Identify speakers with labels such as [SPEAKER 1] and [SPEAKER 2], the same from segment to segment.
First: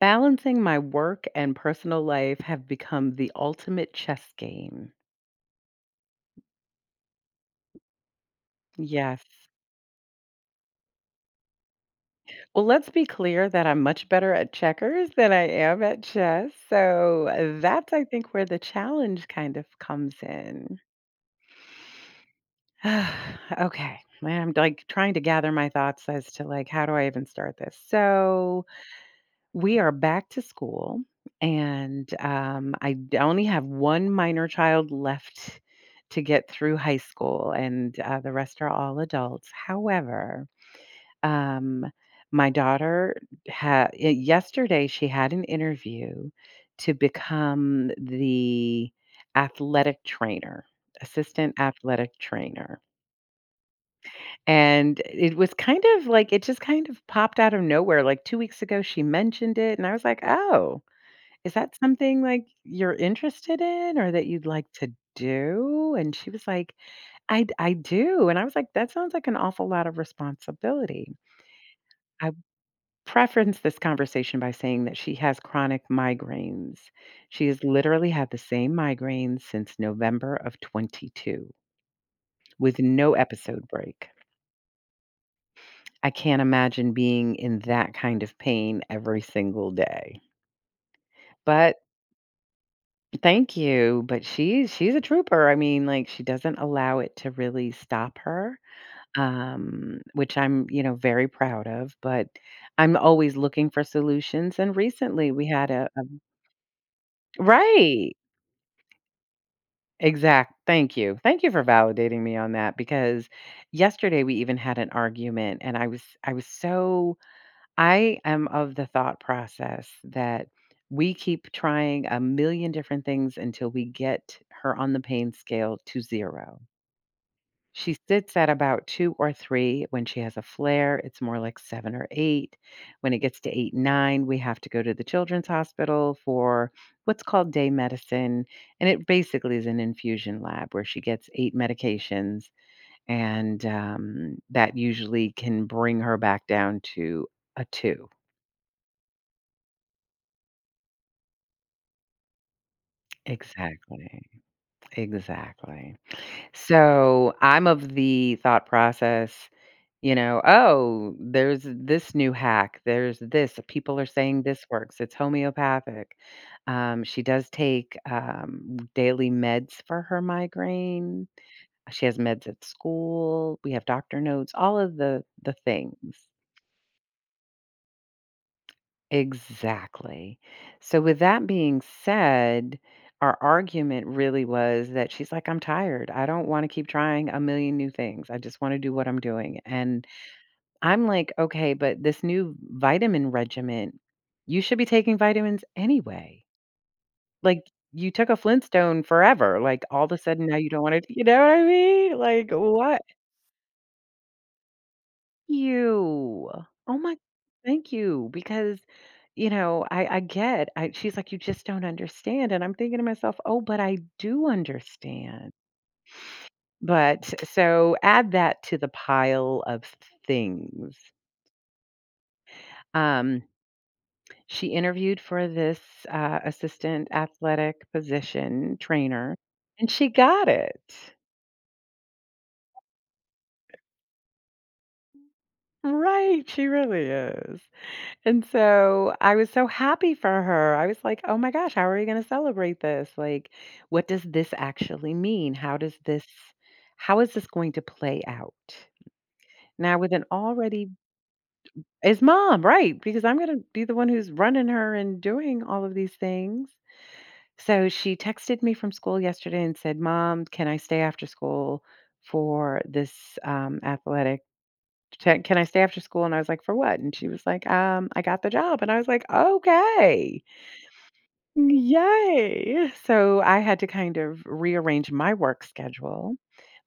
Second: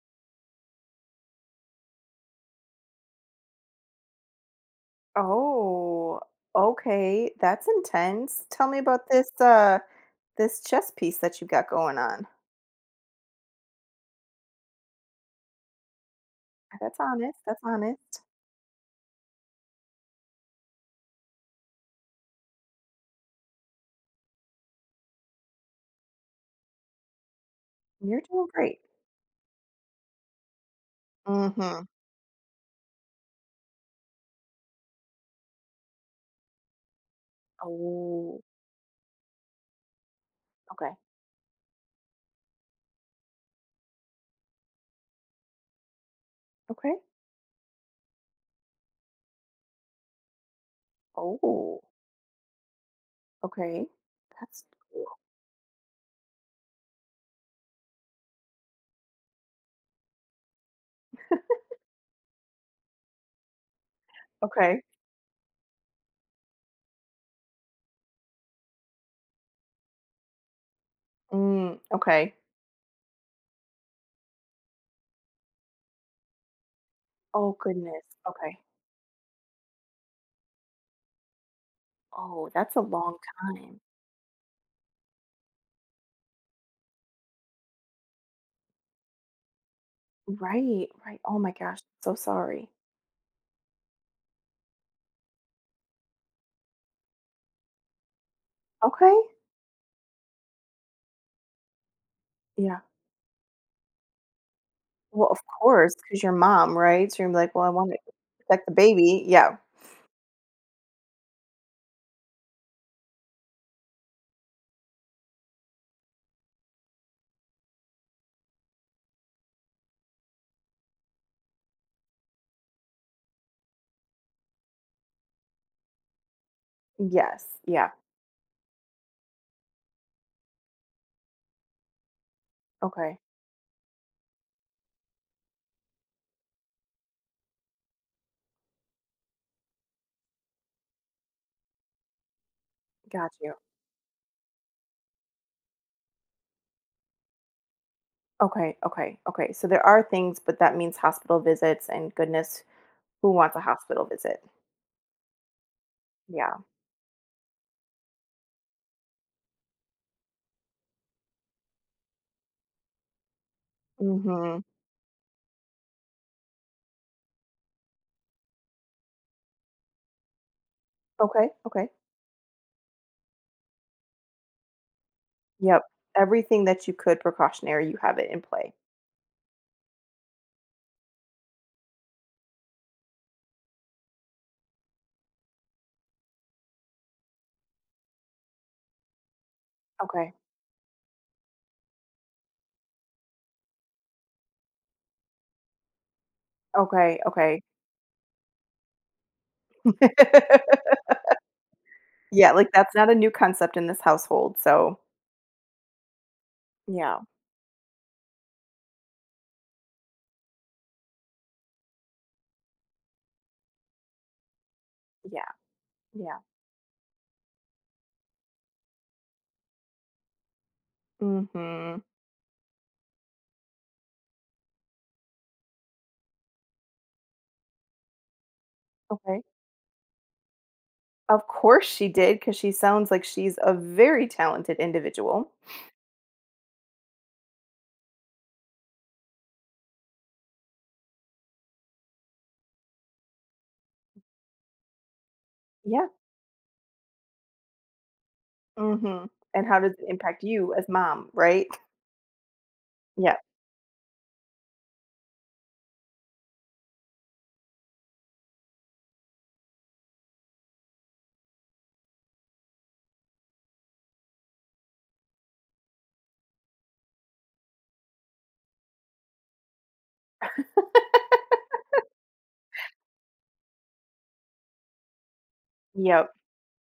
[SPEAKER 1] Balancing my work and personal life have become the ultimate chess game.
[SPEAKER 2] Oh, okay. That's intense. Tell me about
[SPEAKER 1] Yes.
[SPEAKER 2] this this chess piece that you got going on.
[SPEAKER 1] Well, let's be clear that I'm much better at checkers than I am at chess.
[SPEAKER 2] That's
[SPEAKER 1] So
[SPEAKER 2] honest. That's
[SPEAKER 1] that's, I
[SPEAKER 2] honest.
[SPEAKER 1] think, where the challenge kind of comes in. Okay. Man, I'm like trying to gather my thoughts as to like how do I even start this?
[SPEAKER 2] You're doing
[SPEAKER 1] So
[SPEAKER 2] great.
[SPEAKER 1] we are back to school,
[SPEAKER 2] Mm-hmm.
[SPEAKER 1] and only have one minor child left to get through high school, and the
[SPEAKER 2] Oh,
[SPEAKER 1] rest are all adults. However,
[SPEAKER 2] okay.
[SPEAKER 1] um, my daughter had yesterday she had an interview to
[SPEAKER 2] Okay.
[SPEAKER 1] become the athletic trainer, assistant
[SPEAKER 2] Oh,
[SPEAKER 1] athletic trainer.
[SPEAKER 2] okay. That's
[SPEAKER 1] And
[SPEAKER 2] cool.
[SPEAKER 1] it was kind of like it just kind of popped out of nowhere. Like 2 weeks ago, she mentioned it, and I was like, oh, is that something, like, you're interested in or that you'd like
[SPEAKER 2] Okay.
[SPEAKER 1] to do? And she was like, I do." And I was like, "That sounds like an awful lot of responsibility."
[SPEAKER 2] Mm,
[SPEAKER 1] I
[SPEAKER 2] okay.
[SPEAKER 1] preferenced this conversation by saying that she has chronic migraines. She
[SPEAKER 2] Oh
[SPEAKER 1] has
[SPEAKER 2] goodness.
[SPEAKER 1] literally had the
[SPEAKER 2] Okay.
[SPEAKER 1] same migraines since November of 22
[SPEAKER 2] Oh, that's
[SPEAKER 1] with
[SPEAKER 2] a
[SPEAKER 1] no
[SPEAKER 2] long
[SPEAKER 1] episode
[SPEAKER 2] time.
[SPEAKER 1] break. I can't imagine being in that kind of pain every single day.
[SPEAKER 2] Right, right. Oh my
[SPEAKER 1] But
[SPEAKER 2] gosh. So sorry.
[SPEAKER 1] Thank you, but she's a trooper. I mean, like, she doesn't allow it to really stop her,
[SPEAKER 2] Okay.
[SPEAKER 1] which I'm, very proud of, but
[SPEAKER 2] Yeah.
[SPEAKER 1] I'm always looking for solutions, and
[SPEAKER 2] Well,
[SPEAKER 1] recently
[SPEAKER 2] of
[SPEAKER 1] we had a
[SPEAKER 2] course, course,
[SPEAKER 1] a
[SPEAKER 2] 'cause your mom, right? So you're like, "Well, I wanna
[SPEAKER 1] Right.
[SPEAKER 2] protect the baby." Yeah.
[SPEAKER 1] Exact Thank you. Thank you for validating me on that because yesterday we even had an argument, and I was so I am of the thought process that we keep trying a million different things until we get her on the pain scale to 0.
[SPEAKER 2] Yes. Yeah.
[SPEAKER 1] She sits at about 2 or 3. When she has a flare, it's more like 7 or 8. When it
[SPEAKER 2] Okay.
[SPEAKER 1] gets to 8, 9, we have to go to the children's hospital for what's called day medicine, and it basically is an infusion lab where she gets 8 medications,
[SPEAKER 2] Got you.
[SPEAKER 1] and that usually can bring her back down to a 2.
[SPEAKER 2] Okay, okay, okay. So there are things, but that means hospital visits, and goodness, who wants a hospital
[SPEAKER 1] Exactly,
[SPEAKER 2] visit?
[SPEAKER 1] exactly.
[SPEAKER 2] Yeah.
[SPEAKER 1] So, I'm of the thought process, "Oh, there's this new hack, there's this, people are saying
[SPEAKER 2] Mhm.
[SPEAKER 1] this works, it's homeopathic." She does take, daily meds for her migraine,
[SPEAKER 2] Okay, okay.
[SPEAKER 1] she has meds at school, we have doctor notes, all of the
[SPEAKER 2] Yep.
[SPEAKER 1] things.
[SPEAKER 2] Everything that you could precautionary, you have it in play.
[SPEAKER 1] Exactly. So, with that being said, our argument really was that she's like, I'm tired. I don't want to keep trying a million new things. I just want to do what I'm doing. And
[SPEAKER 2] Okay.
[SPEAKER 1] I'm like, okay, but this new vitamin regimen, you should be taking vitamins anyway.
[SPEAKER 2] Okay,
[SPEAKER 1] Like,
[SPEAKER 2] okay.
[SPEAKER 1] you took a Flintstone forever. Like, all of a sudden now you don't want to, you know what I mean? Like,
[SPEAKER 2] Yeah, like, that's
[SPEAKER 1] what?
[SPEAKER 2] not a new concept in this household, so
[SPEAKER 1] You. Oh my
[SPEAKER 2] yeah,
[SPEAKER 1] Thank you because I get. I She's like you just don't understand and I'm thinking to myself, "Oh, but I do understand."
[SPEAKER 2] yeah, yeah.
[SPEAKER 1] But so add that to the pile of things.
[SPEAKER 2] Mhm.
[SPEAKER 1] Um she interviewed for this assistant athletic position trainer
[SPEAKER 2] Okay.
[SPEAKER 1] and she got it.
[SPEAKER 2] Of course she did, because she sounds like she's a very talented individual.
[SPEAKER 1] Right, she really is. And so I was so happy for her. I was like, "Oh my gosh, how are we gonna celebrate this? Like, what does this actually mean?
[SPEAKER 2] Yeah,
[SPEAKER 1] How is this going to play out?"
[SPEAKER 2] mhm, and how does
[SPEAKER 1] Now
[SPEAKER 2] it
[SPEAKER 1] with an
[SPEAKER 2] impact you as
[SPEAKER 1] already
[SPEAKER 2] mom, right?
[SPEAKER 1] is mom, right, because I'm
[SPEAKER 2] Yep,
[SPEAKER 1] gonna be the one who's running her and doing all of these things. So she texted me from school yesterday and said, "Mom, can I stay after school for this athletic? Can I stay after school?" And I was like, "For what?" And she was like, "I got the job." And I was like, "Okay." Yay! So I had to kind of rearrange my work schedule,
[SPEAKER 2] yep,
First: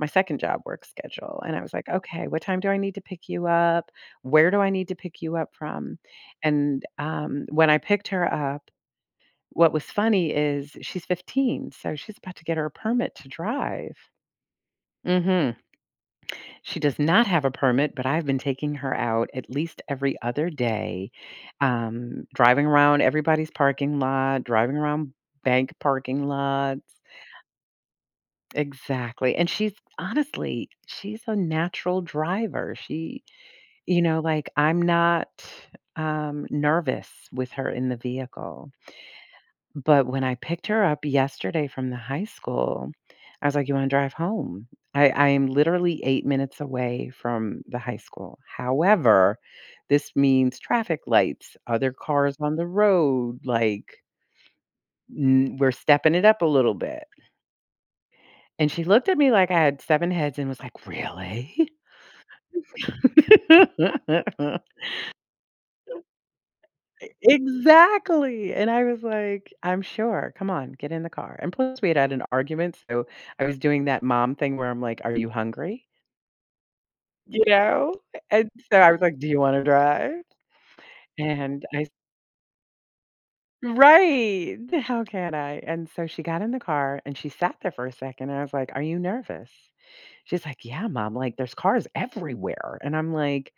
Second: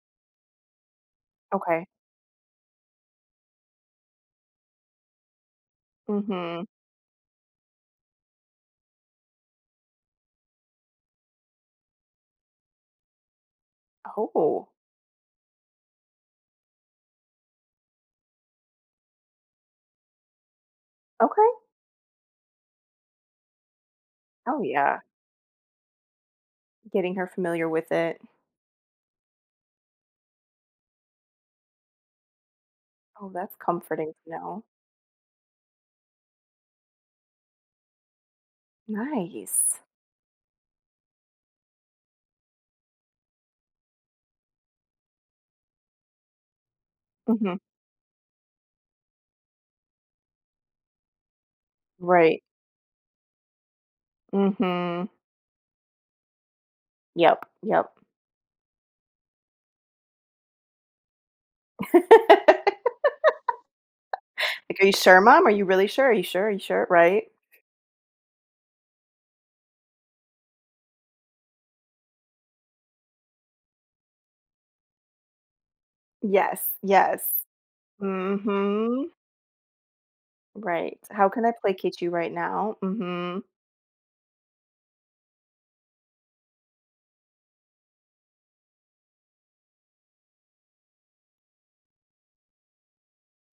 [SPEAKER 1] my second job work schedule. And I was
[SPEAKER 2] okay,
[SPEAKER 1] like, okay, what time do I need to pick you up? Where do I need to pick you up from?
[SPEAKER 2] mhm.
[SPEAKER 1] And when I picked her up, what was funny is she's 15, so she's about to get her permit to drive.
[SPEAKER 2] Oh,
[SPEAKER 1] hmm she does not have a permit, but I've been taking her out at least every other day,
[SPEAKER 2] okay.
[SPEAKER 1] driving around everybody's parking lot,
[SPEAKER 2] Oh,
[SPEAKER 1] driving
[SPEAKER 2] yeah,
[SPEAKER 1] around bank parking lots.
[SPEAKER 2] getting her familiar with it.
[SPEAKER 1] Exactly. And she's honestly, she's a natural driver. She,
[SPEAKER 2] Oh, that's
[SPEAKER 1] you
[SPEAKER 2] comforting
[SPEAKER 1] know,
[SPEAKER 2] to
[SPEAKER 1] like
[SPEAKER 2] know.
[SPEAKER 1] I'm not nervous with her in the vehicle.
[SPEAKER 2] Nice.
[SPEAKER 1] But when I picked her up yesterday from the high school, I was like, "You wanna drive home?" I am literally 8 minutes away
[SPEAKER 2] Mhm,
[SPEAKER 1] from the high school. However, this means traffic lights, other cars
[SPEAKER 2] right,
[SPEAKER 1] on the road, like,
[SPEAKER 2] mhm.
[SPEAKER 1] n we're stepping it up a little bit.
[SPEAKER 2] Yep, yep.
[SPEAKER 1] And she looked at me like I had 7 heads and was like, "Really?"
[SPEAKER 2] Like, "Are you sure, mom? Are you really sure? Are you sure? Are you sure?"
[SPEAKER 1] E
[SPEAKER 2] Right?
[SPEAKER 1] exactly, and I was like, "I'm sure, come on, get in the car," and plus we had had an argument, so I was doing that mom thing where I'm like, "Are you hungry?"
[SPEAKER 2] Yes, yes.
[SPEAKER 1] You know? And so I was
[SPEAKER 2] Mhm.
[SPEAKER 1] like, "Do you wanna drive?"
[SPEAKER 2] Right. How can I
[SPEAKER 1] And I s
[SPEAKER 2] placate you right now? Mhm.
[SPEAKER 1] Right! How can I? And so she got in the car and she sat there for a second, and I was like, "Are you nervous?" She's like, "Yeah, mom, like, there's cars everywhere," and I'm like,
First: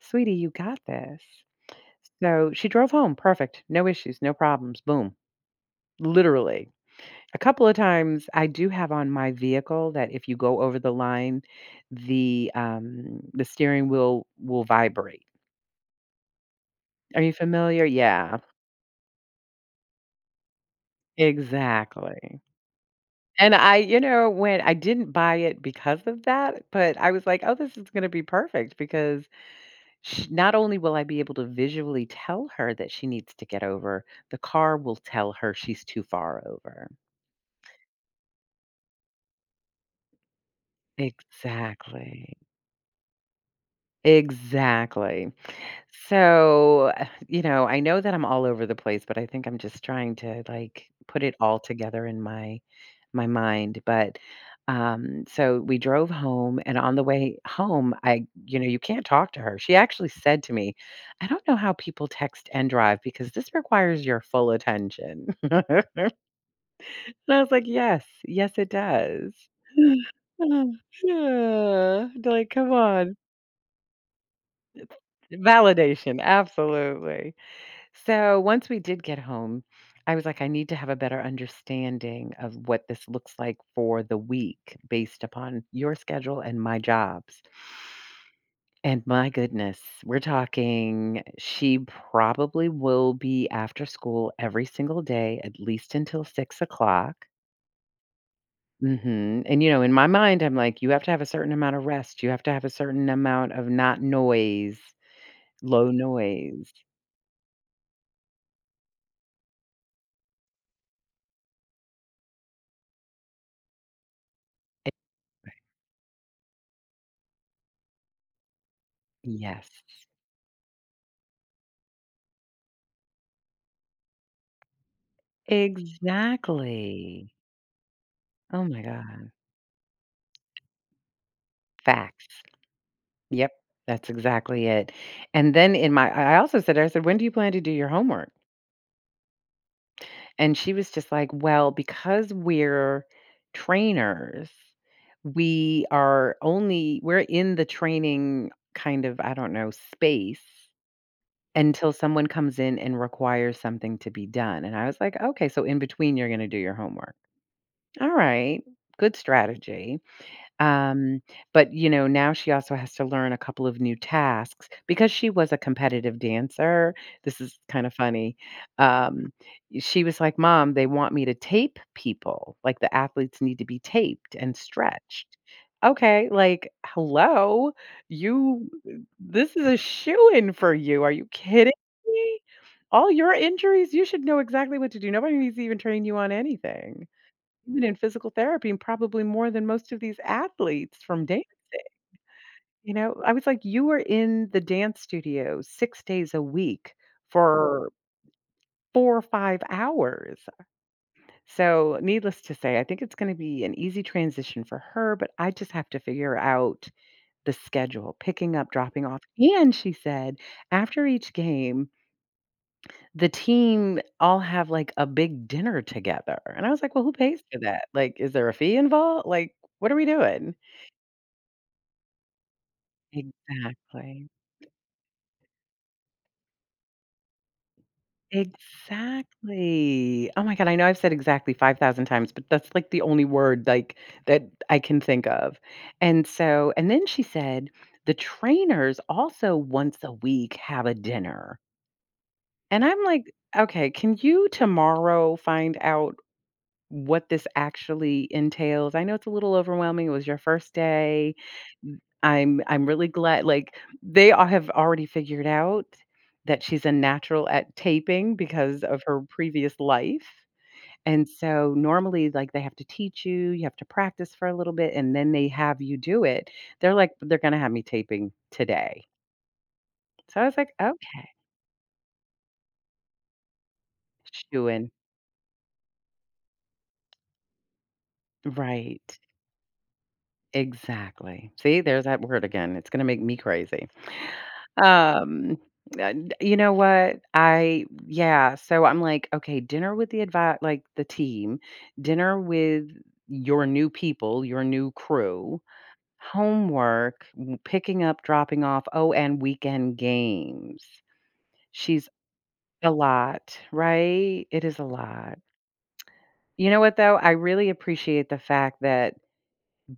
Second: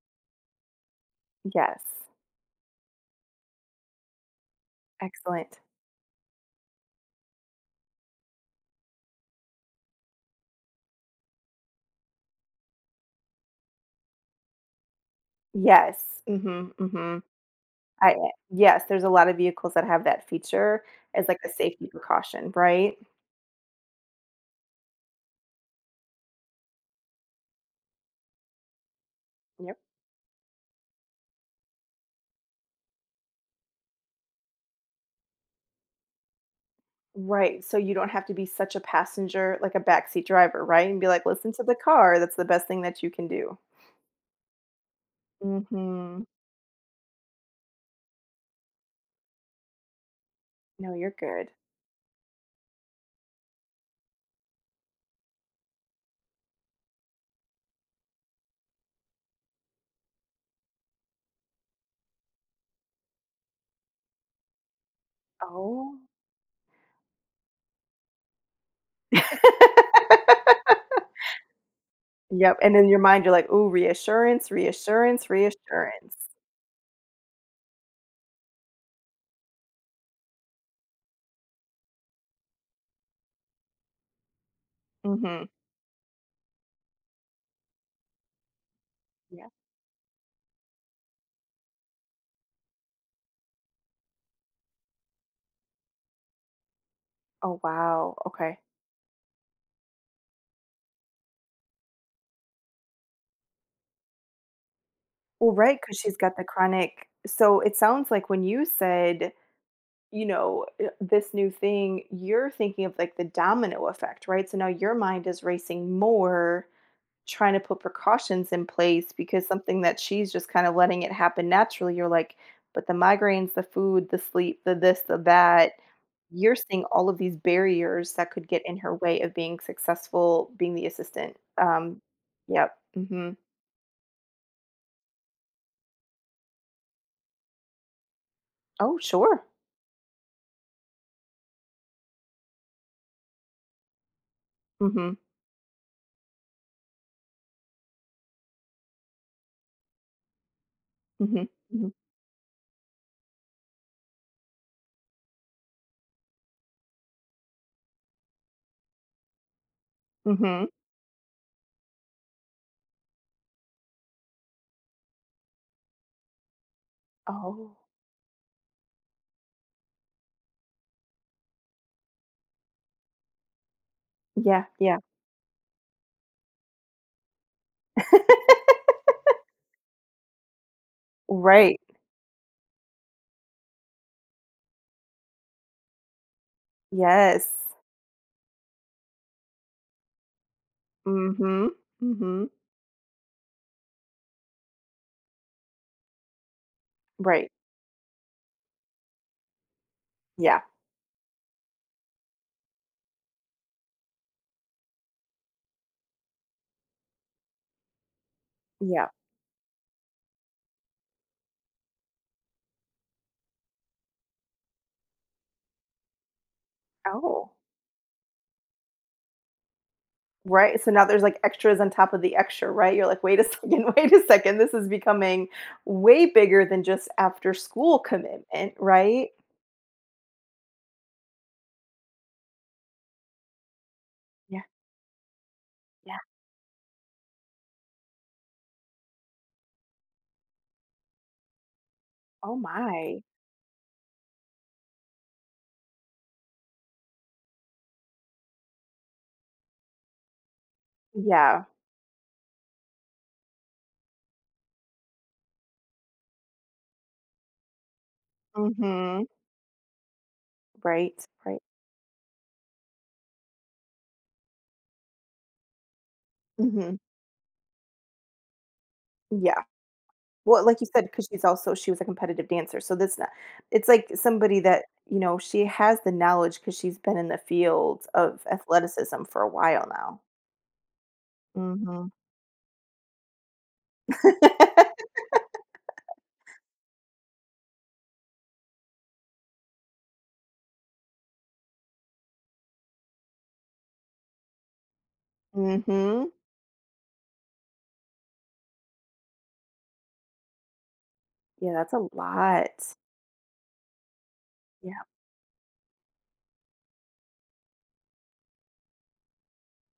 [SPEAKER 1] "Sweetie, you got this."
[SPEAKER 2] Yes.
[SPEAKER 1] So she drove home, perfect, no issues, no problems, boom,
[SPEAKER 2] Excellent.
[SPEAKER 1] literally. A couple of times I do have on my vehicle that if you go over the line, the steering wheel will vibrate.
[SPEAKER 2] Yes. Mhm,
[SPEAKER 1] Are
[SPEAKER 2] mhm.
[SPEAKER 1] you familiar?
[SPEAKER 2] I eh
[SPEAKER 1] Yeah,
[SPEAKER 2] Yes, there's a lot of vehicles that have that feature as, like, a safety
[SPEAKER 1] exactly.
[SPEAKER 2] precaution, right?
[SPEAKER 1] And I, when I didn't buy it because of that, but I was like, "Oh, this is gonna be perfect," because
[SPEAKER 2] Yep.
[SPEAKER 1] sh not only will I be able to visually tell her that she needs to get over, the car will tell her she's too far over.
[SPEAKER 2] Right, so you don't have to be such a passenger, like a backseat driver, right? And be like, "Listen to the car, that's
[SPEAKER 1] Exactly.
[SPEAKER 2] the best thing that you can do."
[SPEAKER 1] Exactly.
[SPEAKER 2] Mhm.
[SPEAKER 1] So, I know that I'm all over the place, but I think I'm just trying to like
[SPEAKER 2] No, you're
[SPEAKER 1] put it
[SPEAKER 2] good.
[SPEAKER 1] all together in my mind. But so we drove home and on the way home, you can't talk to her. She actually said to me, "I don't know how people text and drive because this requires your full attention." and
[SPEAKER 2] Oh.
[SPEAKER 1] I was like, "Yes, yes it does." Yeah. Like,
[SPEAKER 2] Yep,
[SPEAKER 1] come
[SPEAKER 2] and in your
[SPEAKER 1] on.
[SPEAKER 2] mind, you're like, "Ooh, reassurance, reassurance,
[SPEAKER 1] Validation,
[SPEAKER 2] reassurance."
[SPEAKER 1] absolutely. So once we did get home, I was like, I need to have a better understanding of what this looks like for the week based
[SPEAKER 2] Mhm.
[SPEAKER 1] upon your schedule and my jobs. And my
[SPEAKER 2] Yeah.
[SPEAKER 1] goodness, we're talking, she probably will be after school every single day, at least until 6 o'clock.
[SPEAKER 2] Oh, wow, okay.
[SPEAKER 1] And, in my mind, I'm like, you have to have a certain amount of rest, you have to have a certain amount of not noise,
[SPEAKER 2] Well, right,
[SPEAKER 1] low
[SPEAKER 2] because 'cause she's got the
[SPEAKER 1] noise.
[SPEAKER 2] chronic so it sounds like when you said, this new thing, you're thinking of, like, the domino effect, right? So now your mind is racing more, trying to put precautions in place because
[SPEAKER 1] Yes,
[SPEAKER 2] something that she's just kinda letting it happen naturally, you're like, "But the migraines, the food, the sleep, the this, the that." You're seeing all of
[SPEAKER 1] exactly.
[SPEAKER 2] these barriers that could
[SPEAKER 1] Oh
[SPEAKER 2] get in
[SPEAKER 1] my
[SPEAKER 2] her way
[SPEAKER 1] god.
[SPEAKER 2] of being successful, being the assistant.
[SPEAKER 1] Facts.
[SPEAKER 2] Yep, mhm.
[SPEAKER 1] Yep, that's exactly it. And then in my I also said, I said, "When do you plan to do your homework?"
[SPEAKER 2] Oh, sure.
[SPEAKER 1] And she was just like, "Well, because we're trainers,
[SPEAKER 2] Mhm,
[SPEAKER 1] we are only we're in the training kind of, I don't know, space
[SPEAKER 2] mhm,
[SPEAKER 1] until
[SPEAKER 2] mhm,
[SPEAKER 1] someone comes in and requires something to be done." And I was like, "Okay, so in between you're going to do your homework." All right. Good strategy.
[SPEAKER 2] mhm.
[SPEAKER 1] Um, but, now she also has to learn a couple of new tasks because she was a competitive dancer. This is
[SPEAKER 2] Oh,
[SPEAKER 1] kind of funny. Um, she was like, Mom, they want me to tape people. Like the athletes need to be taped and
[SPEAKER 2] yeah, yeah.
[SPEAKER 1] stretched. Okay, like, hello, you, this is a shoe in for you. Are you kidding
[SPEAKER 2] Right,
[SPEAKER 1] me? All your injuries, you should know exactly what to do. Nobody needs to even train you on anything.
[SPEAKER 2] yes.
[SPEAKER 1] Even in physical therapy and probably more than most of these athletes from dance,
[SPEAKER 2] Mhm, mhm.
[SPEAKER 1] you know? I was like, "You were in the dance studio 6 days a week
[SPEAKER 2] Right,
[SPEAKER 1] for 4 or 5 hours."
[SPEAKER 2] yeah,
[SPEAKER 1] So, needless to say, I think it's gonna be an easy transition for her, but I just have to figure out the schedule, picking up, dropping
[SPEAKER 2] yeah.
[SPEAKER 1] off, and she said after each game, the team all have, like, a big dinner together, and I was like, "Well, who pays
[SPEAKER 2] Oh,
[SPEAKER 1] for that? Like, is there a fee involved? Like, what are we doing?"
[SPEAKER 2] right, so now there's, like, extras on top of the extra, right? You're like, "Wait a second, wait a
[SPEAKER 1] Exactly.
[SPEAKER 2] second, this is becoming way bigger than just after school commitment," right?
[SPEAKER 1] Exactly. Oh my god, I know I've said exactly 5,000 times, but that's, like, the only word, like, that
[SPEAKER 2] Yeah,
[SPEAKER 1] I can think of.
[SPEAKER 2] yeah.
[SPEAKER 1] And then she said, "The trainers also once a week have a dinner."
[SPEAKER 2] Oh
[SPEAKER 1] And I'm
[SPEAKER 2] my.
[SPEAKER 1] like, "Okay, can you tomorrow find out what this actually entails?" I know it's a little overwhelming, it was your first day.
[SPEAKER 2] Yeah.
[SPEAKER 1] I'm really glad like, they all have already figured out that she's a natural at taping because of her
[SPEAKER 2] Mhm.
[SPEAKER 1] previous life,
[SPEAKER 2] Right,
[SPEAKER 1] and
[SPEAKER 2] right.
[SPEAKER 1] so, normally, like, they have to teach you, you have to practice for a little bit, and then they have you do it. They're
[SPEAKER 2] Mhm.
[SPEAKER 1] like, "They're gonna have me taping today."
[SPEAKER 2] Yeah.
[SPEAKER 1] So I was
[SPEAKER 2] Well,
[SPEAKER 1] like,
[SPEAKER 2] like you said, because
[SPEAKER 1] "Okay,
[SPEAKER 2] she was a competitive dancer, so that's not it's like somebody that,
[SPEAKER 1] shoo-in."
[SPEAKER 2] you know, she has the knowledge because she's been in the field of
[SPEAKER 1] Right.
[SPEAKER 2] athleticism for a while now.
[SPEAKER 1] Exactly. See, there's
[SPEAKER 2] Mhm.
[SPEAKER 1] that word again, it's gonna make me crazy.
[SPEAKER 2] Mhm.
[SPEAKER 1] Um, you know what? I Yeah, so I'm like, okay, dinner with the advi like, the team, dinner with your new people, your new crew, homework, w picking up, dropping off, oh, and weekend games.
[SPEAKER 2] Yeah, that's
[SPEAKER 1] She's
[SPEAKER 2] a
[SPEAKER 1] a
[SPEAKER 2] lot.
[SPEAKER 1] lot, right? It is a
[SPEAKER 2] Yeah.
[SPEAKER 1] lot. You know what, though? I really appreciate the fact that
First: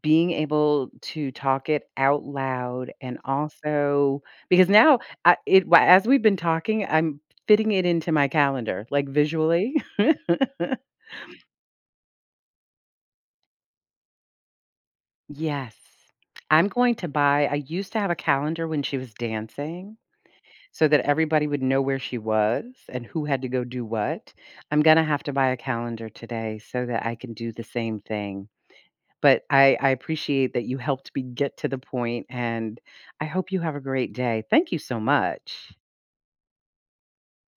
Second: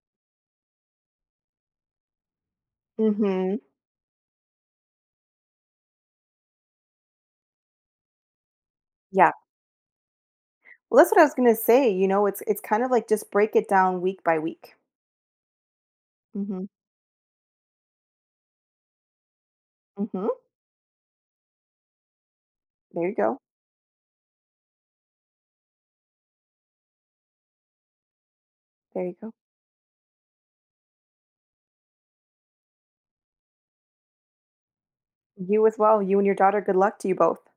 [SPEAKER 1] being able to talk it out loud and
[SPEAKER 2] Mhm.
[SPEAKER 1] also because now I it wh as we've been talking, I'm fitting it into my calendar, like,
[SPEAKER 2] Yeah.
[SPEAKER 1] visually.
[SPEAKER 2] Well, that's what I was gonna say, you know, it's kind of like just break it down week by week.
[SPEAKER 1] Yes.
[SPEAKER 2] Mhm.
[SPEAKER 1] I used to have a calendar when she was dancing
[SPEAKER 2] Mhm.
[SPEAKER 1] so that everybody would know where she was and
[SPEAKER 2] There you
[SPEAKER 1] who
[SPEAKER 2] go.
[SPEAKER 1] had to go do what. I'm gonna have to buy a calendar today so that I can do the same thing.
[SPEAKER 2] There you go.
[SPEAKER 1] But I appreciate that you helped me get to the point, and I hope you have a great day. Thank you so
[SPEAKER 2] You
[SPEAKER 1] much.
[SPEAKER 2] as well. You and your daughter, good luck to you both.